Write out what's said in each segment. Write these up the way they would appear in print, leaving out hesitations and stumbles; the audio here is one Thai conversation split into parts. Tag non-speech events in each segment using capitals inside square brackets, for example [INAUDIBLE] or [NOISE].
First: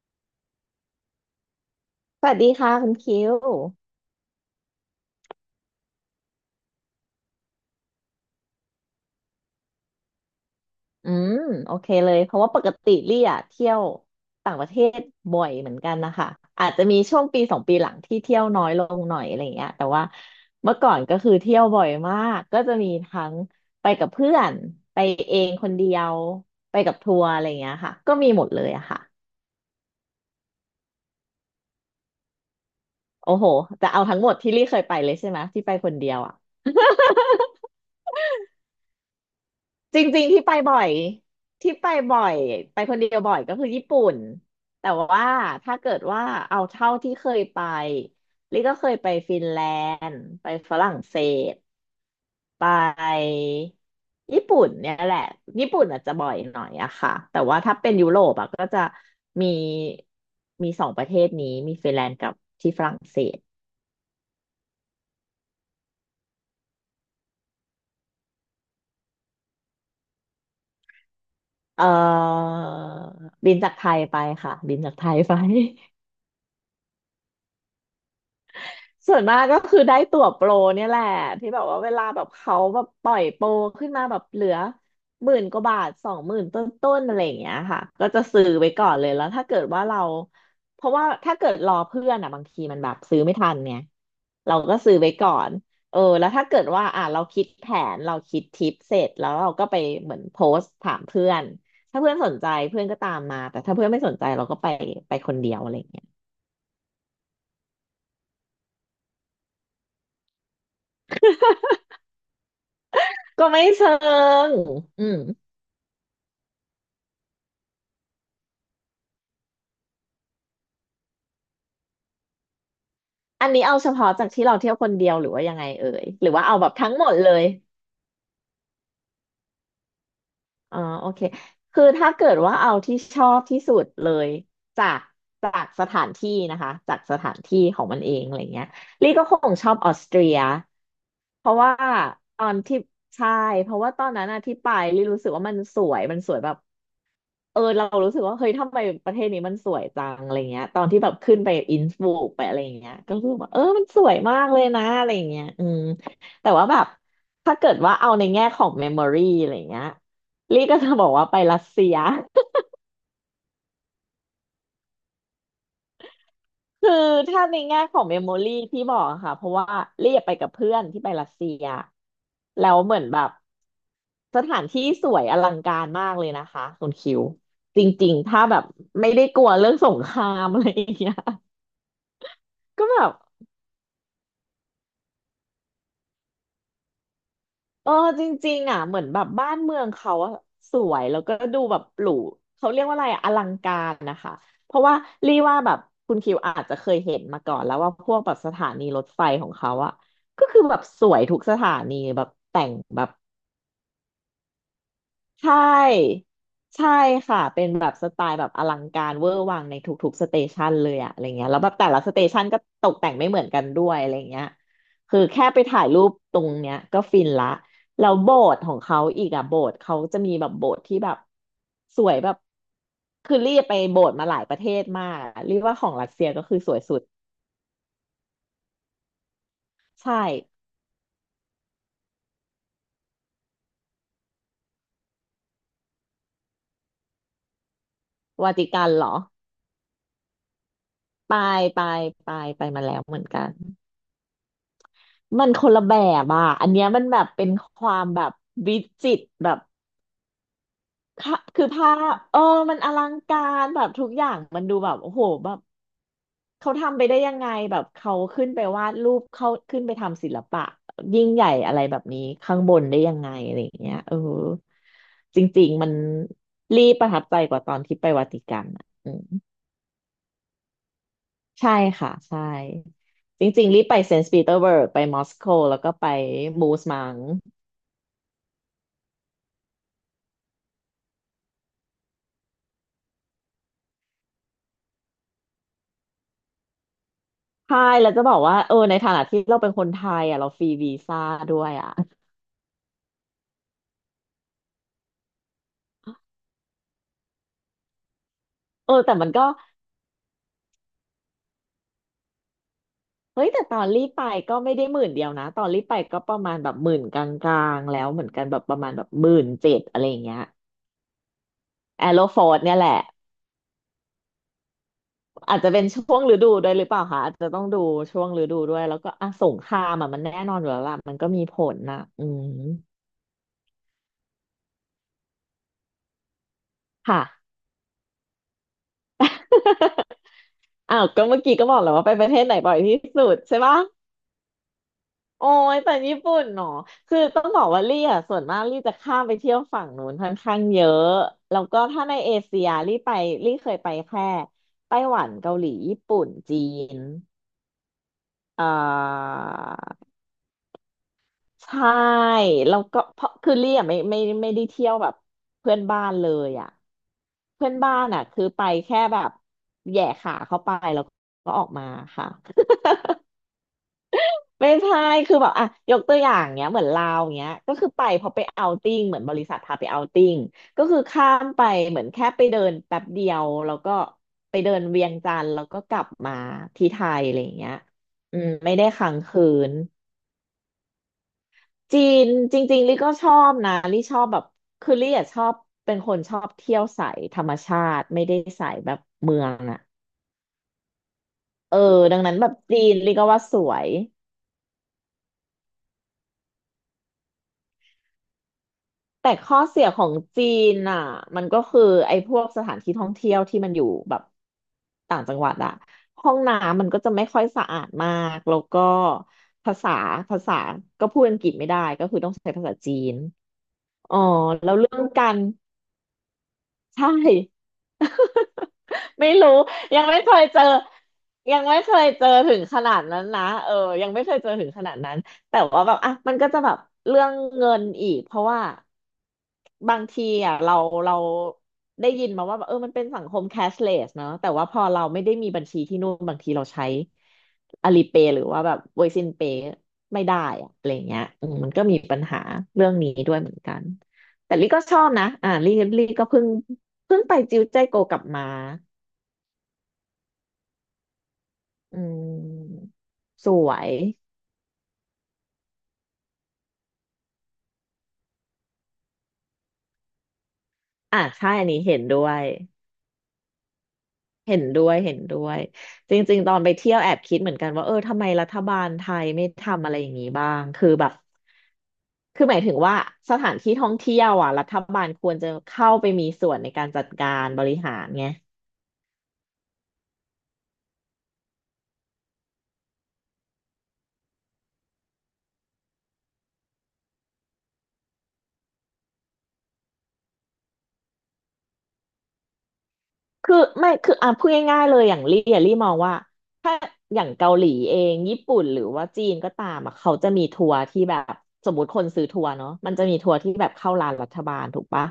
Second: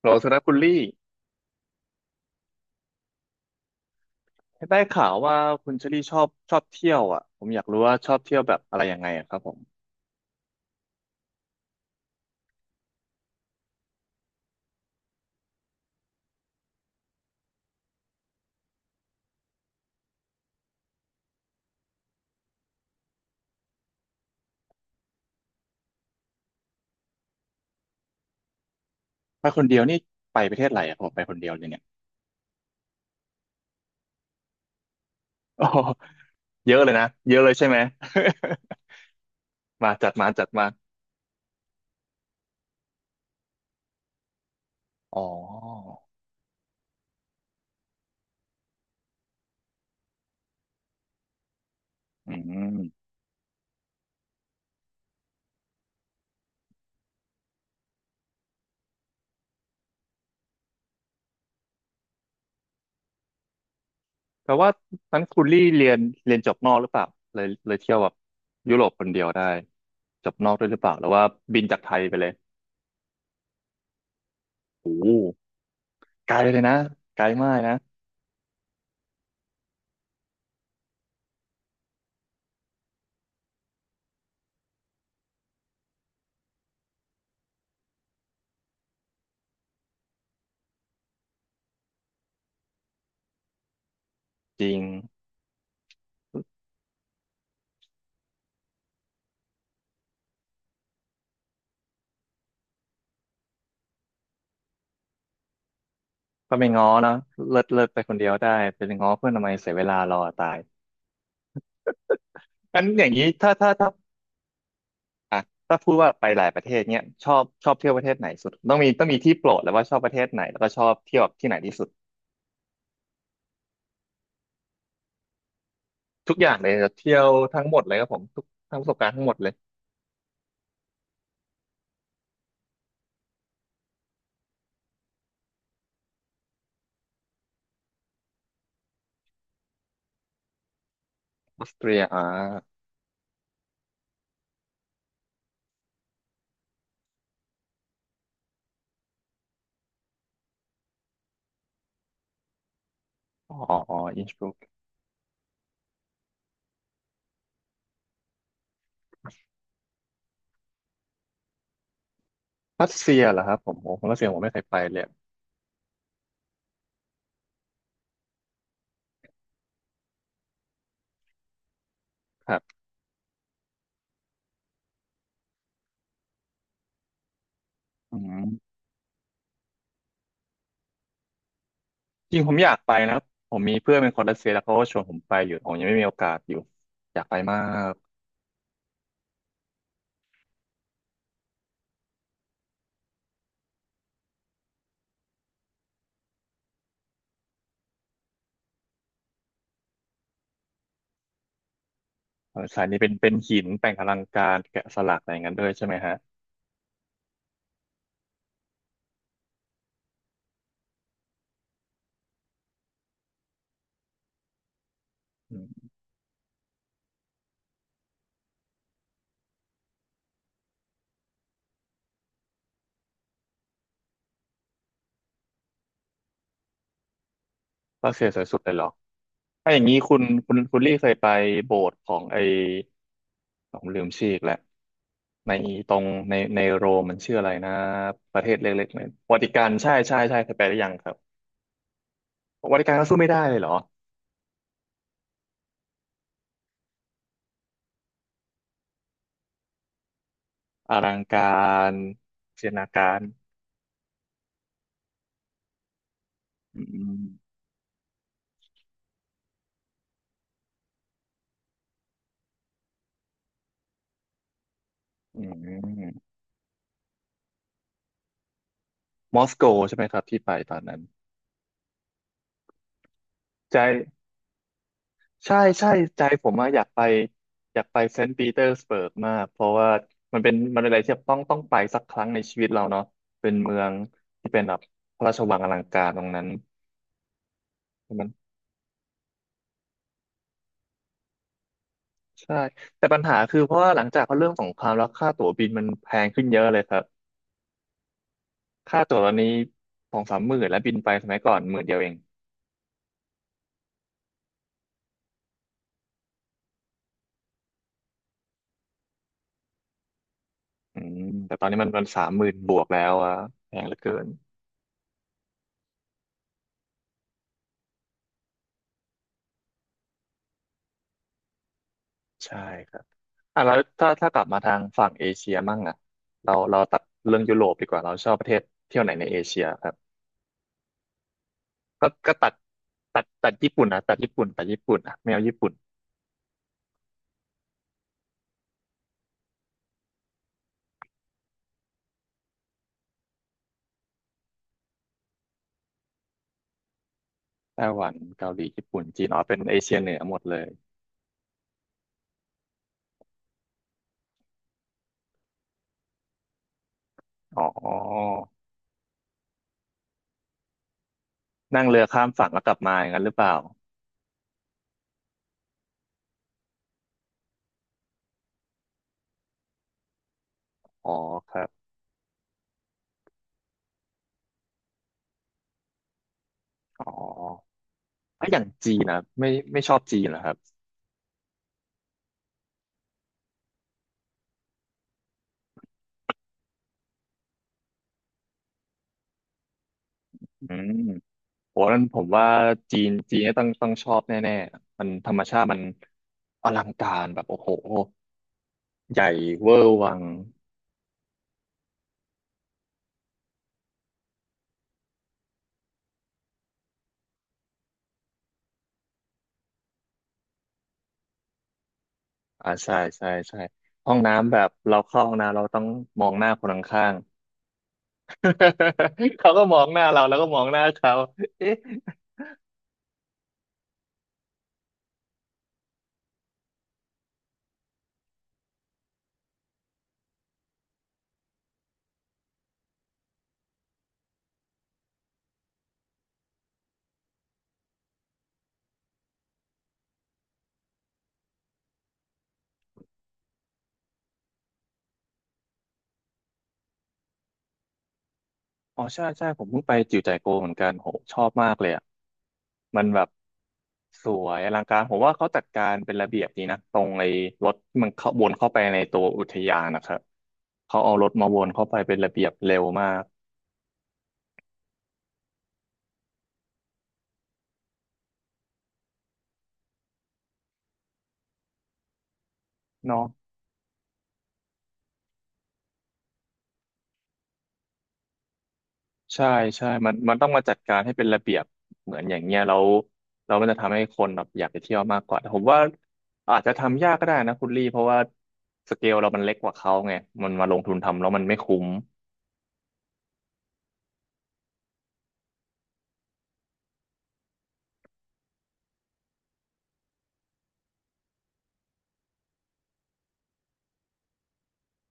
โหลสำหรับคุณลี่สวัสดีค่ะคุณคิวได้ข่าวว่าคุณเชอรี่ชอบเที่ยวอ่ะผมอยากรู้ว่าชอบเที่ยวแบบอะไรยังไงอะครับผมอืมโอเคเลยเพราะว่าปกติลี่อะเที่ยวต่างประเทศบ่อยเหมือนกันนะคะอาจจะมีช่วงปีสองปีหลังที่เที่ยวน้อยลงหน่อยอะไรเงี้ยแต่ว่าเมื่อก่อนก็คือเที่ยวบ่อยมากก็จะมีทั้งไปกับเพื่อนไปเองคนเดียวไปกับทัวร์อะไรเงี้ยค่ะก็มีหมดเลยอะค่ะไปคนเดียวนี่ไปประเทศอะไรอะผมไปคนเดียวเลยเนี่ย โอ้โหจะเอาทั้งหมดที่ลี่เคยไปเลยใช่ไหม [LAUGHS] ที่โอ้ไปโหคนเดียวอะ เยอะเลยนะเยอะเลยใช่ไหม [LAUGHS] มาจจัดริงมาๆที่จัดไปมาบ่อยที่ไปบ่อยไปคนเดียวบ่อยก็คือญี่ปุ่นแต่อ๋อว่าถ้าเกิดว่าเอาเท่าที่เคยไปลิก็เคยไปฟินแลนด์ไปฝรั่งเศสอืไมปญี่ปุ่นเนี่ยแหละญี่ปุ่นอาจจะบ่อยหน่อยอะค่ะแต่ว่าถ้าเป็นยุโรปอะก็จะมีมีสองประเทศนี้มีฟินแลนด์กับที่ฝรั่งเศสแต่ว่านั้นคุณลี่เรียนจบนอกหรือเปล่าเลยเที่ยวแบบยุโรปคนเดียวได้จบนอกด้วยหรือเปล่าหรือว่าบินจากเอ่อไทยไปเลยบินจากไทยไปค่ะบินจากโอ้ไทโหยไป ไกลเลยนะไกลมากนะส่วนมากก็คือได้ตั๋วโปรเนี่ยแหละที่แบบว่าเวลาแบบเขาแบบปล่อยโปรขึ้นมาแบบเหลือ10,000 กว่าบาท20,000 ต้นๆอะไรอย่างเงี้ยค่ะก็จะซื้อไว้ก่อนเลยแล้วถ้าเกิดว่าเราเพราะว่าถ้าเกิดรอเพื่อนอ่ะบางทีมันแบบซื้อไม่ทันเนี่ยเราจริก็ง ซื้อไว้ก่อนเออแล้วถ้าเกิดว่าอ่ะเราคิดแผนเราคิดทิปเสร็จแล้วเราก็ไปเหมือนโพสต์ถามเพื่อนถ้าเพื่อนสนใจเพื่อนก็ตามมาแต่ถ้าเพื่อนไม่สนใจเราก็ไปไปคนเดียวอะไรอย่างเงี้ยก็ไปง้อเนอะเลิศเลิศไปคนเดียวได้ไปง้อเพื่อนทำไมเสียเวลารอตายอันอย่างนี้ก็ถ้าไม่ถ้าถ้าเชิงอืม อ่ะถ้าพูดว่าไปหลายประเทศเนี้ยชอบเที่ยวประเทศไหนสุดต้องมีที่โปรดแล้วว่าชอบประเทศไหนแล้วก็ชอบเที่ยวที่ไหนที่สุดอันนี้เอาเฉพาะจากที่เราเที่ยวคนเดียวหรือว่ายังไงเอ่ยหรืทุอกว่าอย่าเอางแบเลยบจะทั้งหมเที่ดยเลวยทั้งหมดเลยครับผมทุกทั้งประสบการณ์ทั้งหมดเลยอ๋อโอเคคือถ้าเกิดว่าเอาที่ชอบที่สุดเลยจากจากสถานที่นะคะจากสถานที่ของมันเองอะไรเงี้ยลี่ก็คงชอบออสเตรียเพราะออสว่าเตรียอ่าตอนที่ใช่เพราะว่าตอนนั้นอะที่ไปลี่รู้สึกว่ามันสวยมันสวยแบบ เออเรารู้สึกว่าเฮ้ยทำไมประเทศนี้มันสวยจังอะไรเงี้ยตอนที่แบบขึ้นไปอินสบกไปอะไรเงี้ยก็รู้สึกว่าอ๋อเออมันอ๋อสวยอินสมาบกรุกเลยนะอะไรเงี้ยแต่ว่าแบบถ้าเกิดว่าเอาในแง่ของเมมโมรีอะไรเงี้ยลี่ก็จะบอกว่าไปรัสเซีย รัสเซียเหรอครับผมโอ้ผรัสเซียผมไม่เคยไปเลย [LAUGHS] คือถ้าในแง่ของเมมโมรี่ที่บอกอะค่ะเพราะว่าลี่ไปกับเพื่อนที่ไปรัสเซียครัแล้บวเหมือนแบบสถานที่สวยอลังการมากเลยนะคะคุณคิวจริงอืๆถ้าแบบมไม่ได้กลัวเรื่องสงครามอะไรอย่างเงี้ย จริงผมอยากก็ไปแบบนะผมมีเพื่อนเป็นคนรัสเซียแล้วเขาก็ชวนผมไปอยู่ผมยังไม่มีโอกาสอยู่อยากไปมาเอก อจริงๆอ่ะเหมือนแบบบ้านเมืองเขาอะสวยแล้วก็ดูแบบหรูเขาเรียกว่าอะไรอะอลังการนะคะเพราะว่ารีว่าแบบคุณคิวอาจจะเคยเห็นมาก่อนแล้วว่าพวกแบบสถานีรถไฟของเขาอะก็คือแบบสวยทุกสถานีแบบเออแต่งสายนี้แบเป็บ นเป็นหินแต่งอลังการแกะสลักอะไรอย่างใชนั้นด้วยใช่ไหมฮะ่ใช่ค่ะเป็นแบบสไตล์แบบอลังการเวอร์วังในทุกๆสเตชันเลยอะอะไรเงี้ยแล้วแบบแต่ละสเตชันก็ตกแต่งไม่เหมือนกันด้วยอะไรเงี้ยคือแค่ไปอืถ่ายมรูปตรงเนี้ยก็ฟินละแล้วโบสถ์ของเขาอีกอะโบสถ์เขาจะมีแบบโบสถ์ที่แบบสวยแบบคือรีบไปโบสถ์มาหลายประเทศมากอะเรียกว่าของรัสเซียก็คือสวยสุดรัสเซียสวยสุดเลยเหรอถ้าอย่างนี้คุใช่ณคุณคุณลี่เคยไปโบสถ์ของไอ้ผมลืมชื่ออีกแล้วในตรงในโรมมันชื่ออะไรนะประเทวาศติเล็กักนๆเหเนี่รยอวาติกันใช่เคยไปหรือยังครับไปไปไปไปวามาติกัแล้นวก็เหสู้มือนไม่ได้กัน เลยเหรอมันคนละแบบอ่ะอันเนี้ยมันแบบเป็นความแบบวิจิตรแบบอลังค่ะกาคือภารพเออเสียมันนาอกาลังรการแบบทุกอย่างมันดูแบบโอ้โหแบบเขาอืทำไปได้ยังไงมแบบเขาขึ้นไปวาดรูปเขาขึ้นไปทำศิลปะยิ่งใหญ่อะไรแบบนี้ข้างบนได้ยังไงอะไรอย่างเงี้ยเอออืจริงๆมันมรีประทับใจกว่าตอนที่ไปวาติกันอ่ะอืมมอสโกใช่ไหมครับที่ไปตอนนั้นใช่ค่ะใช่จริงๆรีบไปใจ เซนต์ปีเตอร์เบิร์กไปมอสโกใช่แล้วใช่ก็ไปใจผมอะมูอสยากไปมัง อยากไปเซนต์ปีเตอร์สเบิร์กมากเพราะว่ามันเป็นอะไรที่ต้องไปสักครั้งในชีวิตเราเนาะเป็นเมืองที่เป็นแบบพระราชวังอลังการตรงนั้นใช่แล้วจะมันบอกว่าเออในฐานะที่เราเป็นคนไทยอ่ะเราฟรีวีซ่าด้วยอ่ะใช่แต่ปัญหาคือเพราะว่าหลังจากเขาเรื่องสงครามแล้วค่าตั๋วบินมันแพงขึ้นเยอะเลยครับเออค่าแต่ตั๋วตมัอนนก็นี้สองสามหมื่นแล้วบินไปสมัยก่อนหมื่นเดียวเองเฮ้ยแต่ตอนรีบไปก็ไม่ได้หมื่นเดียวนะตอนรีบไปก็ประมาณแบบหมื่นกลางๆแล้วเหมือนกันแบบประมาณแบบ17,000อะไรอย่างเงี้ยอืมแต่ตอนนี้มันมัแอนโรสามฟหอมื่นร์ดบเนี่ยวกแหละแล้วอะแพงเหลือเกินอาจจะเป็นช่วงฤดูด้วยหรือเปล่าคะอาจจะต้องดูช่วงฤดูด้วยแล้วก็อ่ะสงครามอ่ะมันแน่นอนอยู่แล้วล่ะมันก็มีผลนะอืมใช่ครับ อ่ะแล้วถ้ากลับมาทางฝั่งเอเชียมั่งอ่ะเราตัดค่ะ เรื่องยุโรปดีกว่าเราชอบประเทศเที่ยวไหนในเอเชียครับ [LAUGHS] อ้าวก็เมื่อกี้ก็บอกแล้วว่าก็ไปประก็เทศตัไหดนบ่อยที่ตัสุดดตัดใช่ญี่ปะ ปุ่นนะตัดญี่ปุ่นอ่ะไม่เอาโอ้ญี่ปุ่นยแต่ญี่ปุ่นเนาะคือต้องบอกว่าลี่อ่ะส่วนมากลี่จะข้ามไปเที่ยวฝั่งนู้นค่อนข้างเยอะแล้วก็ถ้าในเอเชียลี่ไปลี่เคยไปแค่ไต้หวันเกาหลีญี่ปุ่นจีนไต้หวันเกาหเอ่ลีญี่ปุ่นจีนออ๋อเป็นเอเชียเหนือหมดเลยใช่แล้วก็เพราะคือลี่อ่ะไม่ได้เที่ยวแบบเพื่อนบ้านเลยอ่ะอ๋อเพื่อนบ้านอ่ะคือไปแค่แบบแหย่ขาเข้าไปแล้วก็ออกนั่มางเรือข้าค่ะ มฝั่งแล้วกลับมาอย่างนั้นหรือเปล่าไม่ใช่คือแบบอ่ะยกตัวอย่างเงี้ยเหมือนลาวเงี้ยก็คือไปพอไปเอาท์ติ้งเหมือนบริษัทพาไปเอาท์ติ้งก็คืออ๋อข้ามครัไปบเหมือนแค่ไปเดินแป๊บเดียวแล้วก็ไปเดินเวียงจันทร์แล้วก็กลับมาที่ไทอ๋อยอะไรอย่างเงี้ยถ้าอย่างไม่ได้จีนค้านะงคืไม่นไม่ชอบจีนเหรอครับจีนจริงๆลี่ก็ชอบนะลี่ชอบแบบคือลี่อะชอบเป็นคนชอบเที่ยวสายธรรมชาติไม่ได้สายแบบเมืองอะอืมเอโหอนั้นผดังมนั้นว่าแบบจีนจีนลี่ก็จีว่านเนี่ยสต้องวต้ย องชอบแน่ๆมันธรรมชาติมันอลังการแบบโอ้โห ใหแต่ญ่ข้อเวอเสียร์ขอวังงจีนอ่ะมันก็คือไอ้พวกสถานที่ท่องเที่ยวที่มันอยู่แบบต่างจังหวัดอ่ะห้องน้ำมันก็จะไม่ค่อยสะอาดมากแล้วก็ภาษาภาษาก็พูดอังกฤษไม่ได้ก็คือต้องใช้ภาอ่าษาจีใช่นใช่ใช่ห้อ๋อองน้ำแบบแล้วเรื่เราองเข้ากาห้องร น้ำเราต้องมองหน้าคนข้าใช่ งๆ [LAUGHS] ไม่ [LAUGHS] รู้เขาก็มองหยัน้างไม่เราเคแล้วยก็มเจอองหน้าเขายังเอ๊ะไม่เคยเจอถึงขนาดนั้นนะเออยังไม่เคยเจอถึงขนาดนั้นแต่ว่าแบบอ่ะมันก็จะแบบเรื่องเงินอีกเพราะว่าบางทีอ่ะเราได้ยินมาว่าแบบเออมันเป็นสังคมแคชเลสเนาะแต่ว่าพอเราไม่ได้มีบัญชีที่นู่นบางทีเราใช้อ l ลีเป y หรือว่าแบบเวซินเป y ไม่ได้อะอะไรเงี้ยอืมมันก็มีปัญหาเรื่องนี้ด้วยเหมือนกันแต่ลี่ก็ชอบนะอ่าลี่ลี่ก็เพิ่งไปจิวใจโกกลับมา อ๋อใช่ผมเพิ่งไปจิ๋วจ่ายโกวเหมือนกันโหชอบมากเลยอือ่ะมมันแบบสวยสวยอลังการผมว่าเขาจัดการเป็นระเบียบดีนะตรงไอ้รถที่มันเข้าวนเข้าไปในตัวอุทยานนะครับเขาเอาอ่ะรถมาใช่วอันนนี้เข้าไปเห็นเป็ด้นวระเบียยบเร็วมากเห็นด้วยเห็นด้วยจริงๆตอนไปเที่ยวแอบคิดเหมือนกันว่าเออทำไมรัฐบาลไทยไม่ทำอะไรอย่างนี้บ้างคือแบบคือหมายถึงว่าเนาะ สถานที่ท่องเที่ยวอ่ะรัฐบาลควรจะเข้าไปมีส่วนในการจัดการบริหารไง ใช่ใช่มันต้องมาจัดการให้เป็นระเบียบเหมือนอย่างเงี้ยแล้วมันจะทำให้คนแบบอยากไปเที่ยวมากกว่าแต่ผมว่าอาจจะทำยากก็ได้นะคุณลี่เพราะว่าสเกลเรามันเล็กกว่าเขาไงมันมาลงทุนทำแล้วมันไม่คุ้มคือไม่คืออ่ะพูดง่ายๆเลยอย่างลี่อะลี่มองว่าถ้าอย่างเกาหลีเองญี่ปุ่นหรือว่าจีนก็ตามอ่ะเขาจะมีทัวร์ที่แบบสมมติคนซื้อทัวร์เนาะมันจะมีทัวร์ที่แบบเข้าร้านรัฐบาลถูกปะ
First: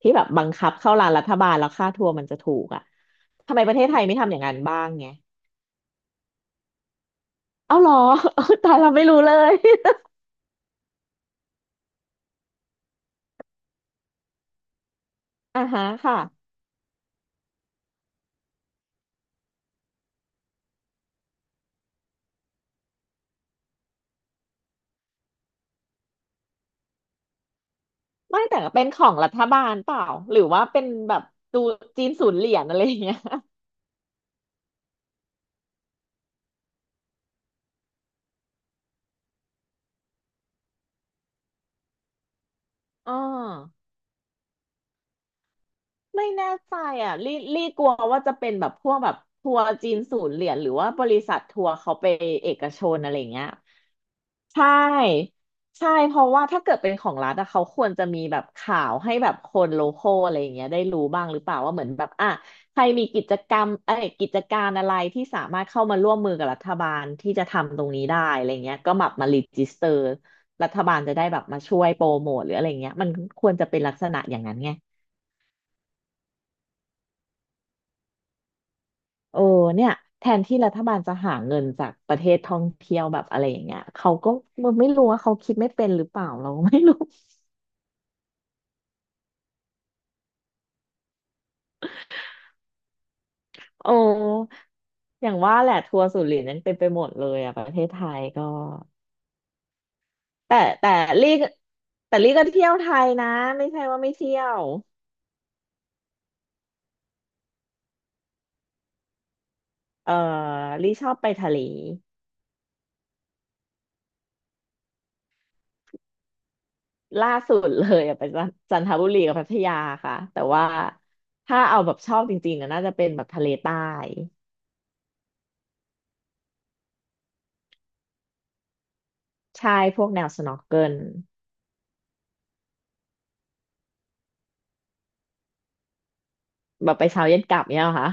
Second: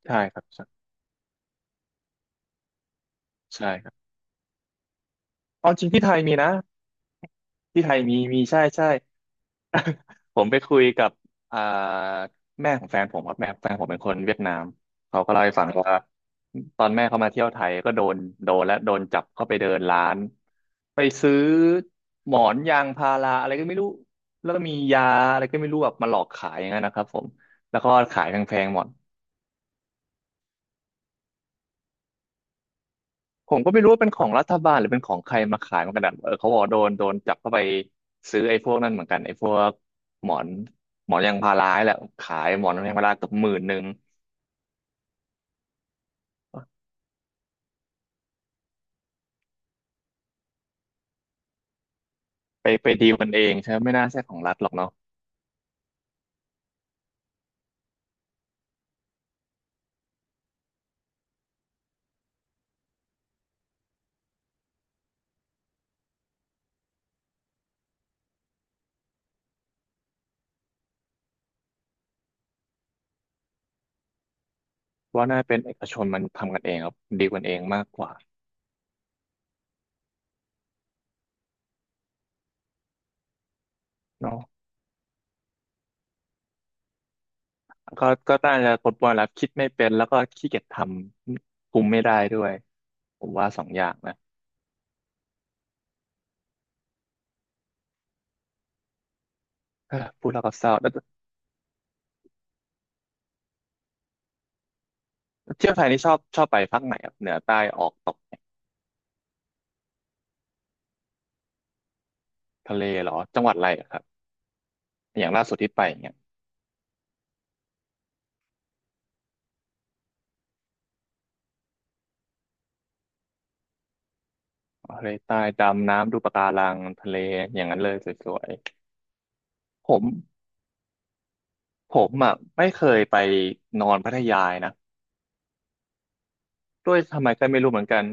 ที่ใช่แบบครับับงคับใช่เข้าร้านรัฐบาลแล้วค่าทัวร์มันจะถูกอ่ะทำไมใช่ประเทคศรัไทยบไม่ทำอย่างนั้นบ้างไงเอาจริงที่ไทยมีนะเอ้าที่เหรไทอ ยมีมีใช่ [LAUGHS] ตายใช่ เราไม่รู้เลย [LAUGHS] [LAUGHS] ผมไปคุยกับอ่าแม่ของแฟนผมครับแม่แฟนผมเป็นคนเวียดนามเขาก็เล่าให้อ่าฟังฮะว่าค่ะตอนแม่เขามาเที่ยวไทยก็โดนโดนและโดนจับเข้าไปเดินร้านไปซื้อหมอนยางพาราอะไรก็ไม่รู้แล้วก็มียาอะไรก็ไม่รู้แบบมาหลอกขายอย่างนั้นนะครับผมแล้วก็ขายไม่แพแต่งๆหมเป็ด นของรัฐบาลเปล่าหรือว่าเป็นแบบดูจีนศูนย์เหรียญอะไรอย่างเงี้ย [LAUGHS] ผมก็ไม่รู้ว่าเป็นของรัฐบาลหรือเป็นของใครมาขายเหมือนกันนะเออเขาบอกว่าโดนจับเข้าไปซื้อไอ้พวกนั่นเหมือนกันไอ้พวกหมอนหมอนยางพาราให้แหละขายหมอนยางพาอ๋ราอ เกือบหมื่นหนึ่งไม่แน่ใจอ่ะลี่กลัวว่าจะเป็นแบบพวกแบบทัวร์จีนศูนย์เหรียญหรือว่าบริษัททัวร์เขาไปเอกไปชนดีอะลไรกันเอเงี้ยงใช่ไหมไม่น่าใช่ของรัฐใชหรอกเนาะ่ใช่เพราะว่าถ้าเกิดเป็นของรัฐอะเขาควรจะมีแบบข่าวให้แบบคนโลคอลอะไรอย่างเงี้ยได้รู้บ้างหรือเปล่าว่าเหมือนแบบอ่ะใครมีกิจกรรมเอ้ยกิจการอะไรที่สามารถเข้ามาร่วมมือกับรัฐบาลที่จะทำตรงนี้ได้อะไรเงี้ยก็แบบมารีจิสเตอร์รัฐบาลจะได้แบบมาช่วยโปรโมทหรืออะไรเงี้ยมันควรจะเป็นลักษณะอย่างนั้นไง เพราะว่าน่าเป็นเอกชนมันทำกันเองครับดีลกันเองมากกว่าเออเนี่ยแทนที่รัฐบาลจะหาเงินจากประเทศท่องเที่ยวแบบอะไรอย่างเงี้ยเขาก็เนาะมไม่รู้ว่าเขาคิดไม่เป็นหรือเปล่าเราก็ไม่รู้ ก็น่าจะปนแล้วคิดไม่เป็นแล้วก็ขี้เกียจทำคุมไม่ได้ด้วยผมว่าสอง [LAUGHS] อย่าโอ้งนะอย่างว่าแหละทัวร์สุรินทร์นั้นเป็นไปหมดเลยอ่ะประเทศไทยก็เออพูดแล้วก็แต่เศร้าแล้แต่วลี่ก็แต่ลี่ก็เที่ยวไทยนะไม่ใช่ว่าไม่เที่ยวเที่ยวไทยนี่ชอบไปภาคไหนครับเหนือใต้ออกตกเนี่ยเออลี่ชอบไปทะเลทะเลเหรอจังหวัดอะไรอะครับ อย่างล่าสุดที่ไปเนี่ยล่าสุดเลยอะไปจันจันทบุรีกับพัทยาค่ะแต่ว่าถ้าเอาแบบชอบจริงๆอะน่าจะเป็นแบบทะเลใต้ทะเลใต้ดำน้ำดูปะการังทะเลอย่างนั้นเลยสวยใช่ๆผพมวกแนวสน็อกเกิล ผมอ่ะไม่เคยไปนอนพัทยานะแบด้วบยไปทำเช้าไมเย็นก็กไม่ลับรู้เหเนี่มือยนเหรอกันคะ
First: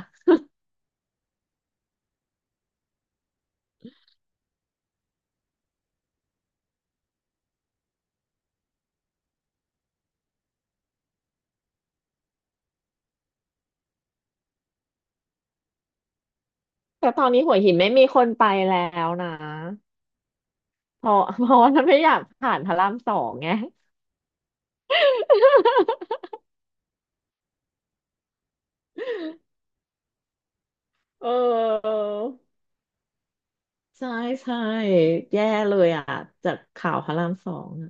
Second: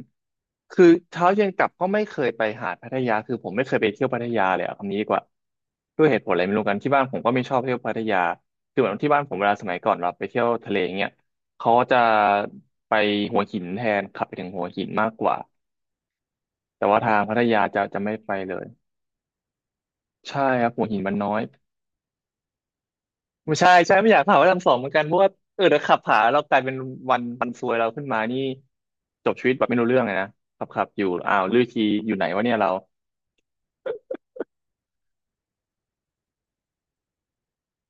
คือเช้าเย็นกลับก็ไม่เคยไปหาดพัทยาคือผมไม่เคยไปเที่ยวพัทยาเลยอะคำนี้ดีกว่าด้วยเหตุผลอะไรไม่รู้กันที่บ้านผมก็ไม่ชอบเที่ยวพัทยาคือเหมือนที่บ้านผมเวลาสมัยก่อนเราไปเที่ยวทะเลเงี้ยเขาจะไปหัวหินแทนขับไปถึงหัวหินมากกว่าแต่ว่าแต่ทาตงอนพัทนี้หัวยาหินจะไม่จะมีไม่คนไปไปเลยแล้วนะ ใช่ครับหัวหินเพมันราะน้อย เพราะว่าไม่อยากผ่านพระรามสองไงไม่ใช่ใช่ไม่อยากถามว่าทำสองเหมือนกันเพราะว่าเออเดี๋ยวขับผาเรากลายเป็นวันซวยเราขึ้นมานี่จบชีวิตแบบไม่รู้เรื่องเลยนะขับอยู่เอ้าวลือทีออ อยู่ไหนวะเนี่ยเราใช่ใช่แย่เลยอ่ะจากข่าวพระรามสองอะ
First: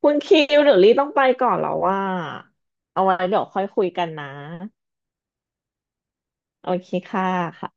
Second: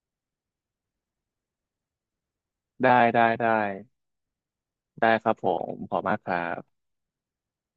คุณคิวเดี๋ยวลี่ต้องไปก่อนแล้วว่า ได้เอาไว้ได้เดี๋ยวได้ค่อยคุยกันนะ ได้ครับผมขอบมากครัโอบเคค่ะค่ะ